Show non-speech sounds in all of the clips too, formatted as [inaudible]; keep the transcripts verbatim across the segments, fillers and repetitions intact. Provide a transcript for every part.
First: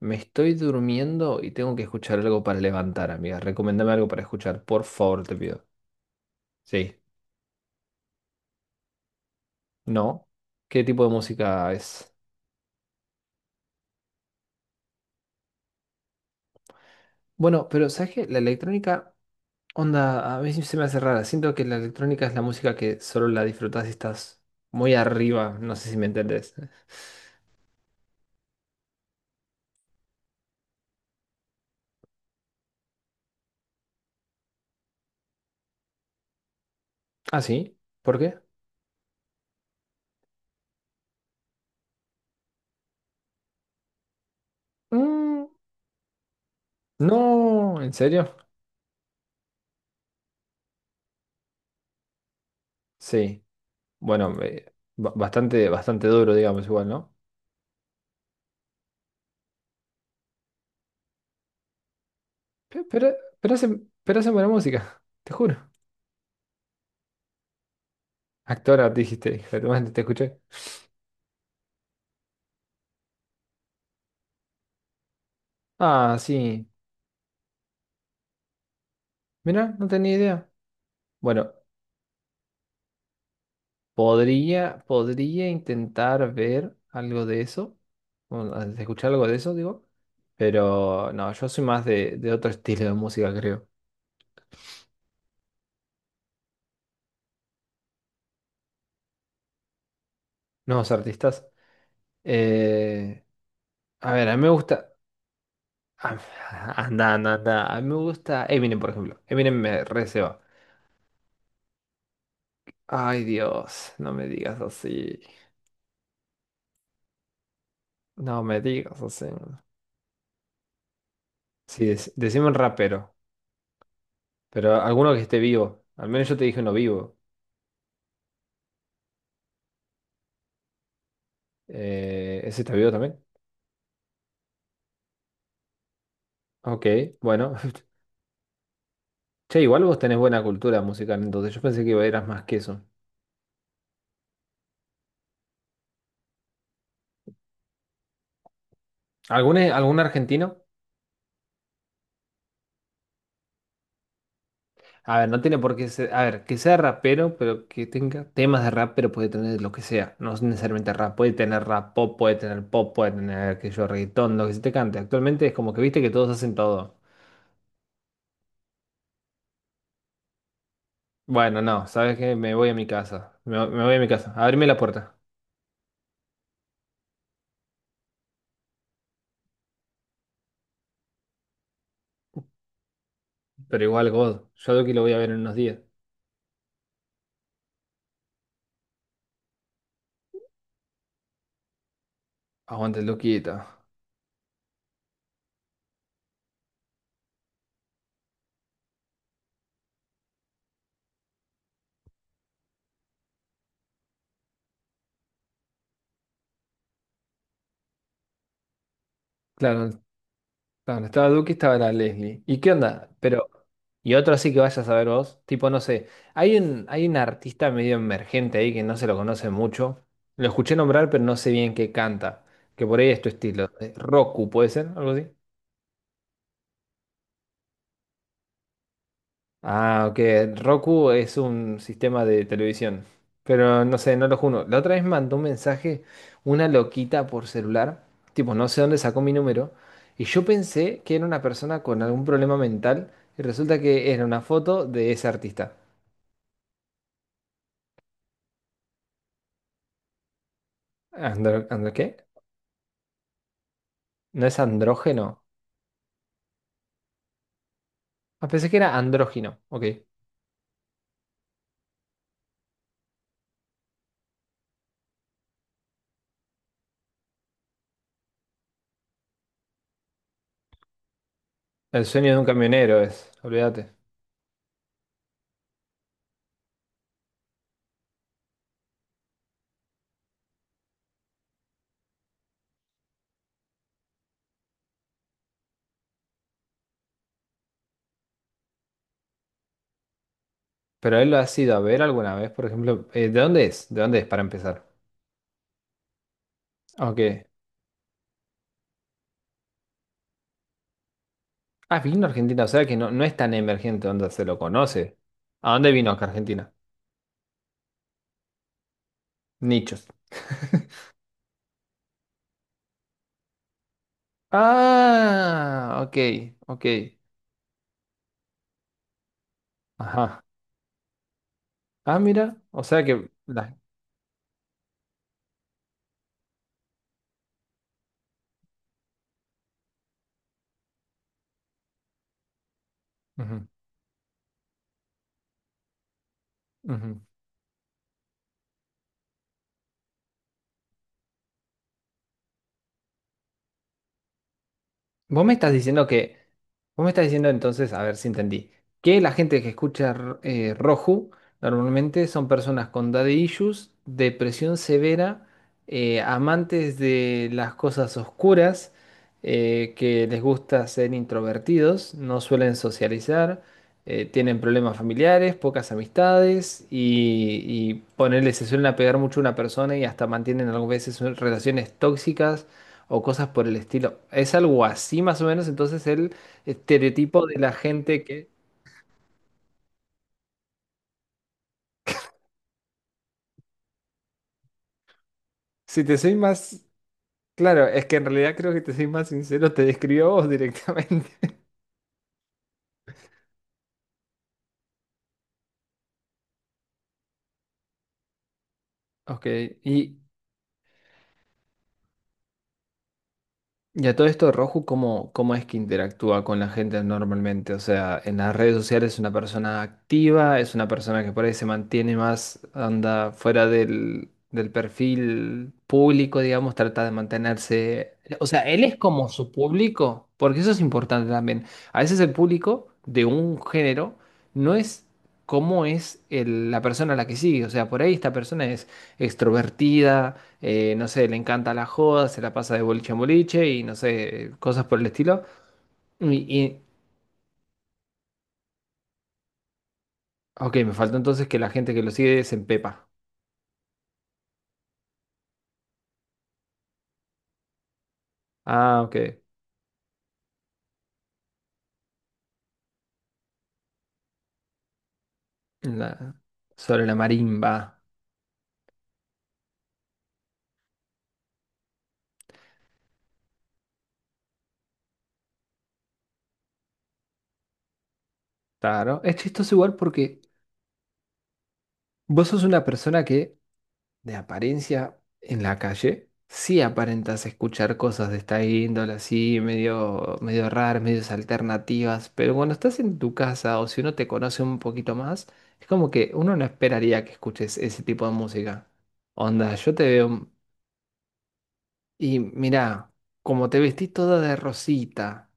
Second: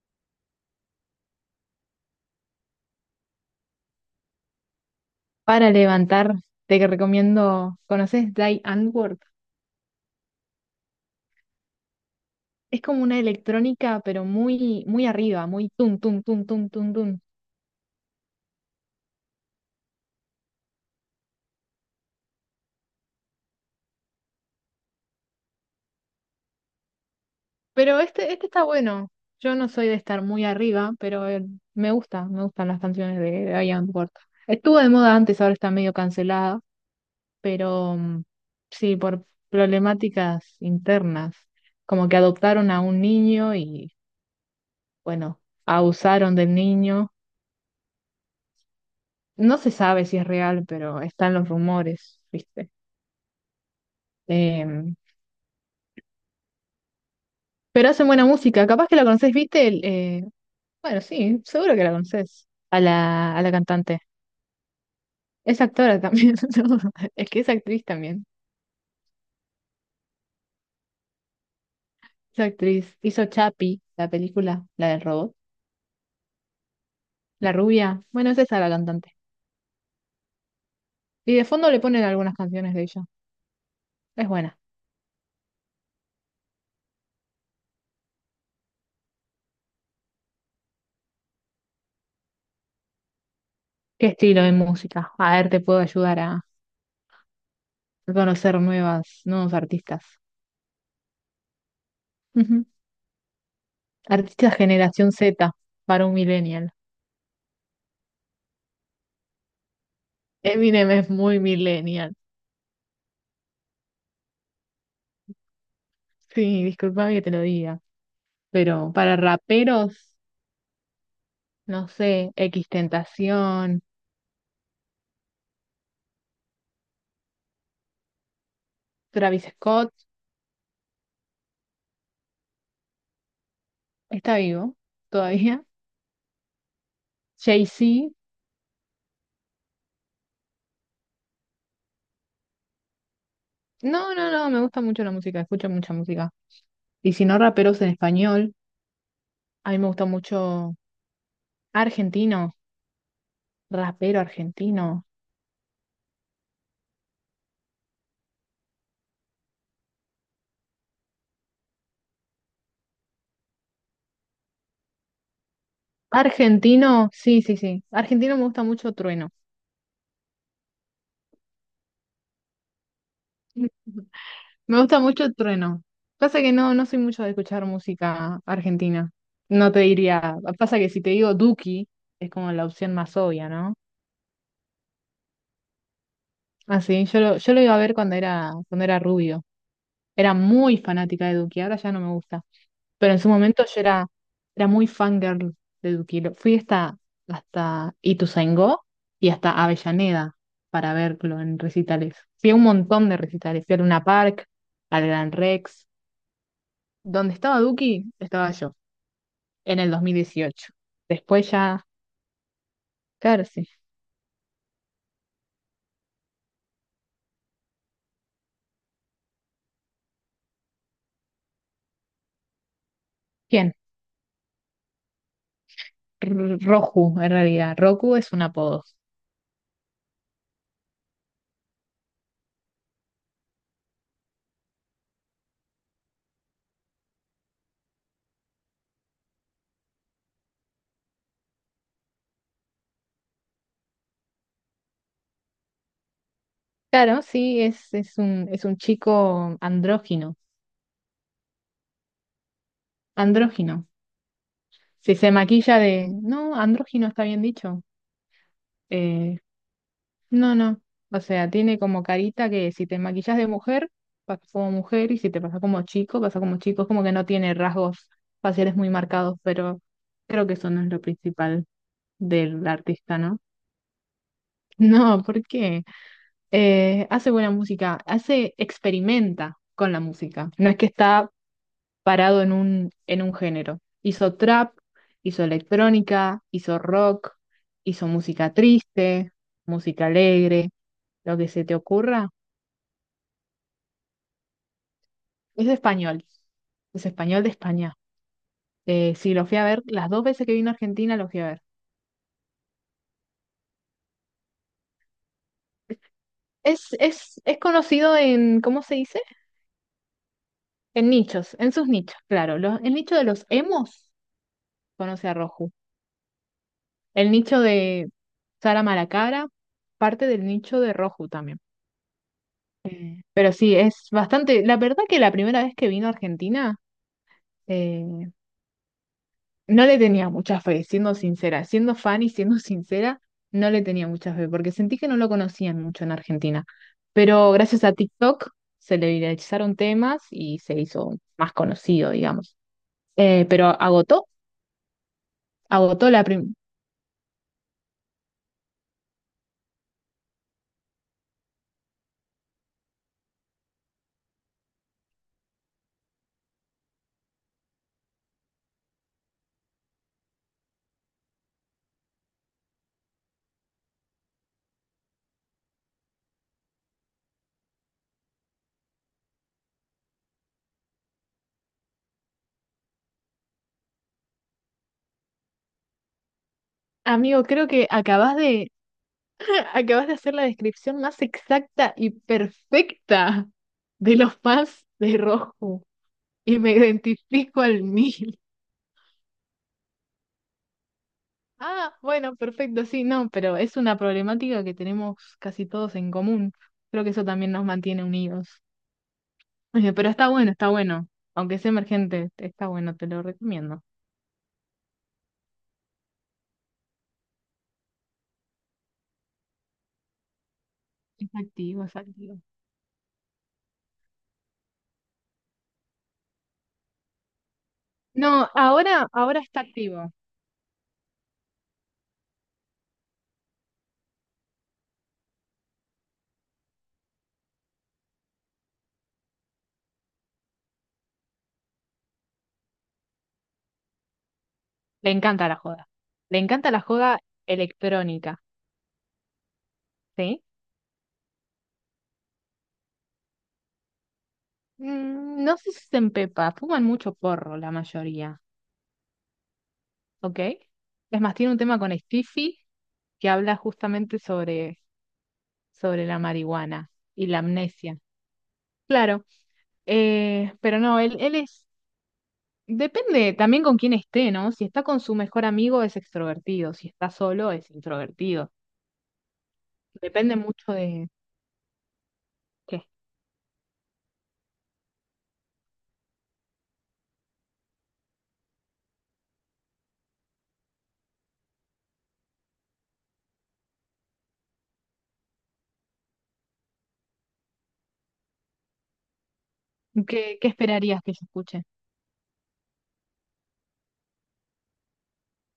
Me estoy durmiendo y tengo que escuchar algo para levantar, amiga. Recomendame algo para escuchar, por favor, te pido. Para levantar, te Sí. recomiendo, ¿conoces Die Antwoord? ¿No? ¿Qué tipo de música es? Es como una electrónica, pero muy, muy arriba, muy tum, tum, tum, tum, tum, tum. Bueno, pero ¿sabes qué? La electrónica, onda, a mí se me hace rara. Siento que la electrónica es la música que solo la disfrutas si estás muy arriba. No sé si me entendés. Pero este, este está bueno. Yo no soy de estar muy arriba, pero eh, me gusta, me gustan las canciones de, de Die Antwoord. Estuvo de moda antes, ahora está medio cancelada, ¿Ah, sí? pero ¿Por mm, qué? sí, por problemáticas internas, como que adoptaron a un niño y, bueno, Mm, abusaron del niño. no, ¿en serio? No se sabe si es real, pero están los rumores, ¿viste? Sí. Bueno, eh, Em, ba- bastante, bastante duro, digamos, igual, ¿no? pero hacen buena música. Capaz que la conocés, ¿viste? El, eh, bueno, sí, seguro que la conocés. A Pe- Pero, la, a la pero hacen, cantante. pero hacen buena música, te juro. Es actora también. [laughs] ¿No? Es que es actriz también. Actora, dijiste, hija de te escuché. Es actriz. Hizo Chapi la película, la del robot. Ah, sí. La rubia. Bueno, es esa la cantante. Mira, no tenía idea. Y de Bueno, fondo le ponen algunas canciones de ella. Es buena. podría, podría intentar ver algo de eso, bueno, a- de escuchar algo de eso, digo. Pero no, yo soy más de, de otro estilo de música, creo. ¿Qué estilo de música? A ver, te puedo ayudar a conocer nuevas, nuevos artistas. Nuevos artistas. Ujú. Eh, a ver, a mí me Artista gusta. generación Z para un ah, millennial. [laughs] Anda, anda, anda. A mí me gusta Eminem, por ejemplo. Eminem me receba. Eminem es muy millennial. Ay, Dios, no me digas así. Sí, discúlpame que te lo diga. No me Pero digas para así. raperos, Sí, no dec- sé, decime un rapero. Tentación, Pero alguno que esté vivo. Al menos yo te dije uno vivo. Travis Scott, Eh, ¿ese está vivo también? está vivo todavía. Ok, [laughs] bueno. Jay-Z. [laughs] Che, igual vos tenés buena cultura musical, entonces yo pensé que eras más que eso. No, no, no, me gusta mucho la música, escucho mucha música. Y si no raperos en español, ¿Algún, a mí me algún gusta argentino? mucho argentino, rapero argentino. A ver, no tiene por qué ser. A ver, que sea rapero, pero que tenga temas de rap, pero puede tener lo que sea. No es necesariamente rap, puede tener rap pop, puede tener pop, puede tener que yo reggaetón, lo que se te cante. Actualmente es como que viste que todos hacen todo. Argentino, sí, sí, sí. Argentino me gusta mucho Trueno. Bueno, no, sabes que me voy a mi casa. Me, me voy a mi casa. Abrime la Me gusta puerta. mucho Trueno. Pasa que no, no soy mucho de escuchar música argentina. No te diría. Pasa que si te digo Duki, es como la opción más obvia, ¿no? Pero igual, God, yo creo que lo voy a ver en unos días. Así, yo lo, yo lo iba a ver cuando era, cuando era rubio. Era muy fanática de Duki, ahora ya no me gusta. Aguante, el Pero en su Luquita. momento yo era, era muy fangirl de Duki. Lo- Fui hasta, hasta Ituzaingó y hasta Avellaneda para verlo en recitales. Fui a un montón de recitales. Fui al Luna Park, al Gran Rex. Donde estaba Duki, estaba yo, en Claro, el dos mil dieciocho. claro, estaba Después Duki, estaba ya, la Leslie. ¿Y qué onda? claro, Pero, sí. y otro sí que vayas a saber vos. Tipo, no sé. Hay un, hay un artista medio emergente ahí que no se lo conoce mucho. Lo escuché nombrar, pero no sé bien qué canta. Que por ahí es tu estilo. ¿Quién? Eh, Roku, ¿puede ser? Algo así. R- Roku, en realidad. Roku es un apodo. Ah, ok. Roku es un sistema de televisión. Pero no sé, no lo juro. La otra vez mandó un mensaje una loquita por celular. Tipo, no sé dónde sacó mi número. Y yo pensé que era una persona con algún problema mental. Y resulta que era una foto de ese artista. Claro, sí, es, es un, es un chico andrógino. Andro, andro- ¿qué? Andrógino. ¿No es Si se andrógeno? maquilla de... No, andrógino está bien dicho. Ah, pensé que era Eh, andrógino. Ok. no, no. O sea, tiene como carita que si te maquillas de mujer, pasa como mujer, y si te pasa como chico, pasa como chico. Es como que no tiene rasgos faciales muy marcados, pero creo que eso no es lo principal El sueño de un del camionero artista, es. ¿no? Olvídate. [laughs] No, ¿por qué? eh, hace buena música, hace, experimenta con la música. No es que está parado en un, en un género. Hizo trap, hizo electrónica, hizo rock, hizo música triste, música alegre, Pero él lo lo ha que se sido te a ver ocurra. alguna vez, por ejemplo. Eh, ¿de dónde es? ¿De dónde es para empezar? Es español, es español Ok. de España. Eh, sí, lo fui a ver, las dos veces que vino a Argentina lo fui a ver. Ah, vino a Argentina, o sea que no, no es tan emergente donde se lo conoce. ¿A dónde vino acá a Argentina? Es, es, es conocido en, ¿cómo se dice? Nichos. En [laughs] nichos, en sus nichos, claro. Los, el nicho de los emos conoce a Roju. Ah, ok, ok. El nicho de Sara Malacara, parte Ajá. del nicho de Roju también. Ah, mira, o sea Eh, que... pero sí, La... es bastante. La verdad que la primera vez que vino a Argentina, eh, no le tenía mucha fe, siendo sincera. Siendo fan y siendo [laughs] sincera, Ujú, no le tenía mucha fe, porque sentí que no lo conocían mucho en Argentina. ujú. Pero gracias a TikTok se le viralizaron temas y se hizo más conocido, digamos. Eh, pero agotó, Vos me estás diciendo agotó la que, primera. vos me estás diciendo entonces, a ver si entendí, que la gente que escucha r- eh, Roju normalmente son personas con daddy issues, depresión severa, eh, amantes de las cosas oscuras, eh, que les gusta ser introvertidos, no suelen socializar, eh, tienen problemas familiares, pocas amistades y, y ponele, se suelen apegar mucho a una persona y hasta mantienen algunas veces relaciones tóxicas o cosas por el estilo. Es algo así más o menos, entonces el Amigo, estereotipo de creo la que gente acabas que, de acabas de hacer la descripción más exacta y perfecta de los fans de Rojo si te soy y me más, identifico al claro, es que en mil. realidad creo que te soy más sincero, te describió vos directamente. [laughs] Ah, bueno, perfecto, sí, no, pero es una problemática que tenemos casi todos en común. Creo que eso también nos mantiene unidos. Ok, Oye, pero y está bueno, está bueno. Aunque sea emergente, está bueno, te lo recomiendo. Y a todo esto, Roju, ¿cómo, cómo es que interactúa con la gente normalmente? O sea, en las redes sociales es una persona activa, es una persona Es que por ahí se activo, es mantiene activo. más, anda fuera del, del perfil público, digamos, trata de mantenerse... O No, sea, él es ahora, como ahora su está activo. público, porque eso es importante también. A veces el público de un género no es como es el- la persona a la que sigue. O sea, por ahí esta persona es extrovertida eh, no sé, le encanta la joda, se la pasa de boliche en boliche y no sé, cosas por el Le estilo. encanta la joda. Y, Le encanta la y- joda electrónica, ¿sí? ok, me faltó entonces que la gente que lo sigue se empepa. Mm, no sé si se empepa, fuman mucho porro la mayoría, Ah, ok. ¿ok? Es más, tiene un tema con Stiffy que habla justamente sobre, sobre la La- marihuana sobre la y la amnesia. marimba. Claro, eh, pero no, él, él es, depende también con quién esté, ¿no? Si está con su mejor amigo es extrovertido, si está solo es introvertido. Claro. Es chistoso igual Depende porque mucho de vos sos una qué, persona que de apariencia en la calle, sí aparentas escuchar cosas de esta índole, así medio, medio raras, medio alternativas, pero cuando estás en tu casa o si uno te conoce un poquito más, es como que uno no esperaría que escuches ese tipo de música. Onda, yo te qué, veo qué esperarías que yo escuche. y mirá, como te vestís toda de rosita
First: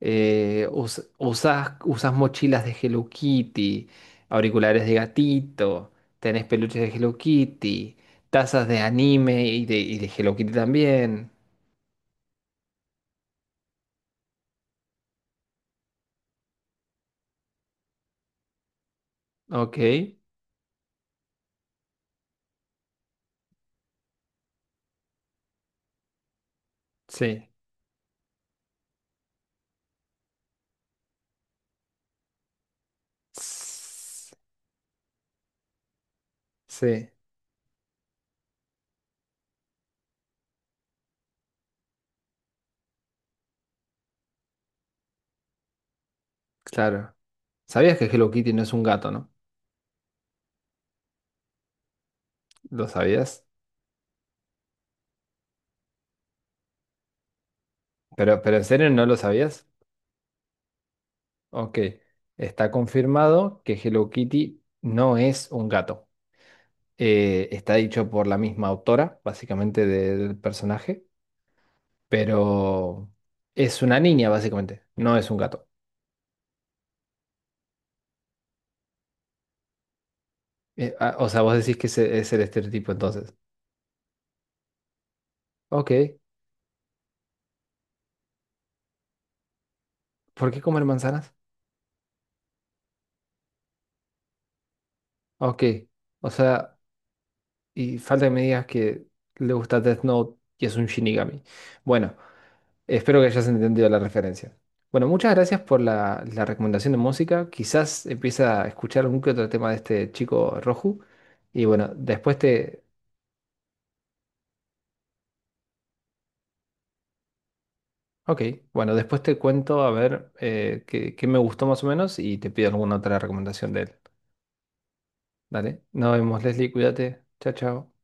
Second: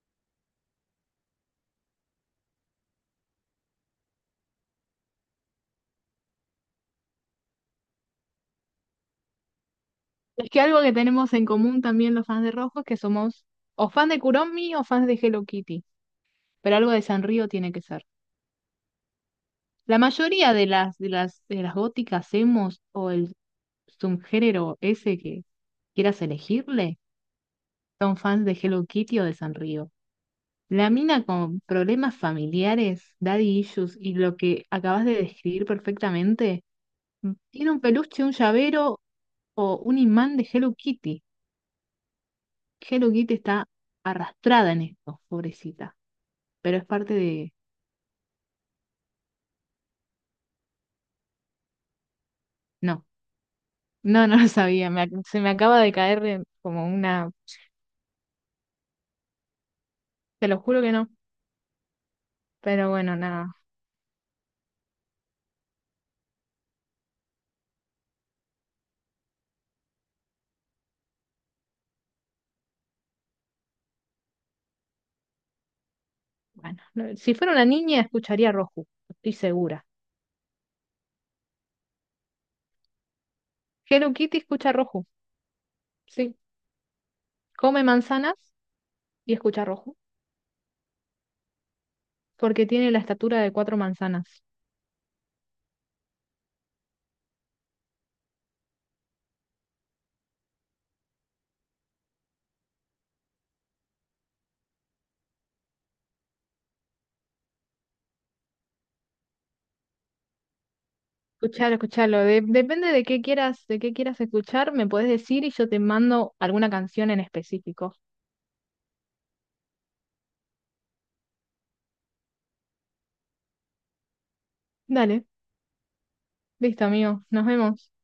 eh, us- usás, usás mochilas de Hello Kitty, auriculares de gatito, tenés peluches de Hello Kitty, tazas de anime y de, y de Hello Es Kitty que algo que también. tenemos en común también los fans de Rojo es que somos o fans de Kuromi o fans de Hello Kitty. Pero algo de Sanrío tiene que ser. Ok, La mayoría de las, de las, de las góticas emos o el subgénero ese que quieras elegirle sí. son fans de Hello Kitty o de Sanrío. La mina con problemas familiares, daddy issues y S- lo que acabas de describir perfectamente, Sí, tiene un peluche, un llavero o un imán de Hello Kitty. Hello Kitty está arrastrada en esto, pobrecita. Pero es claro. parte de... ¿Sabías que Hello Kitty no es un gato, no? ¿Lo No, sabías? no, no lo sabía. Me ac- se me acaba de caer en- como una... Pero, ¿pero en serio no lo sabías? Te lo juro que no. Ok. Está Pero bueno, nada. confirmado que Hello Kitty no es un gato. Eh, está dicho por la misma autora, básicamente, del personaje. Pero es una niña básicamente, no es un gato. Bueno, no- si fuera una niña escucharía Roju, estoy segura. Eh, ah, o sea, vos decís que ese es el estereotipo entonces. Hello Kitty escucha Roju, Ok, sí. Come manzanas y escucha Roju, ¿por qué comer manzanas? porque tiene la estatura de cuatro manzanas. Ok, o sea, y falta que me digas que le gusta Death Note y es un Shinigami. Bueno, espero que hayas entendido la referencia. Bueno, muchas gracias por la, la recomendación de música. Quizás empiece a escuchar algún que otro tema de este chico Roju. Y Escuchalo, bueno, escuchalo. después de- te, Depende de qué quieras, de qué quieras escuchar, me podés decir y yo te mando alguna canción en específico. Ok, bueno, después te cuento a ver eh, qué, qué me gustó más o menos y te pido alguna otra recomendación de él. Dale, Dale, nos vemos, Leslie, listo, cuídate. amigo. Nos Chao, vemos. chao.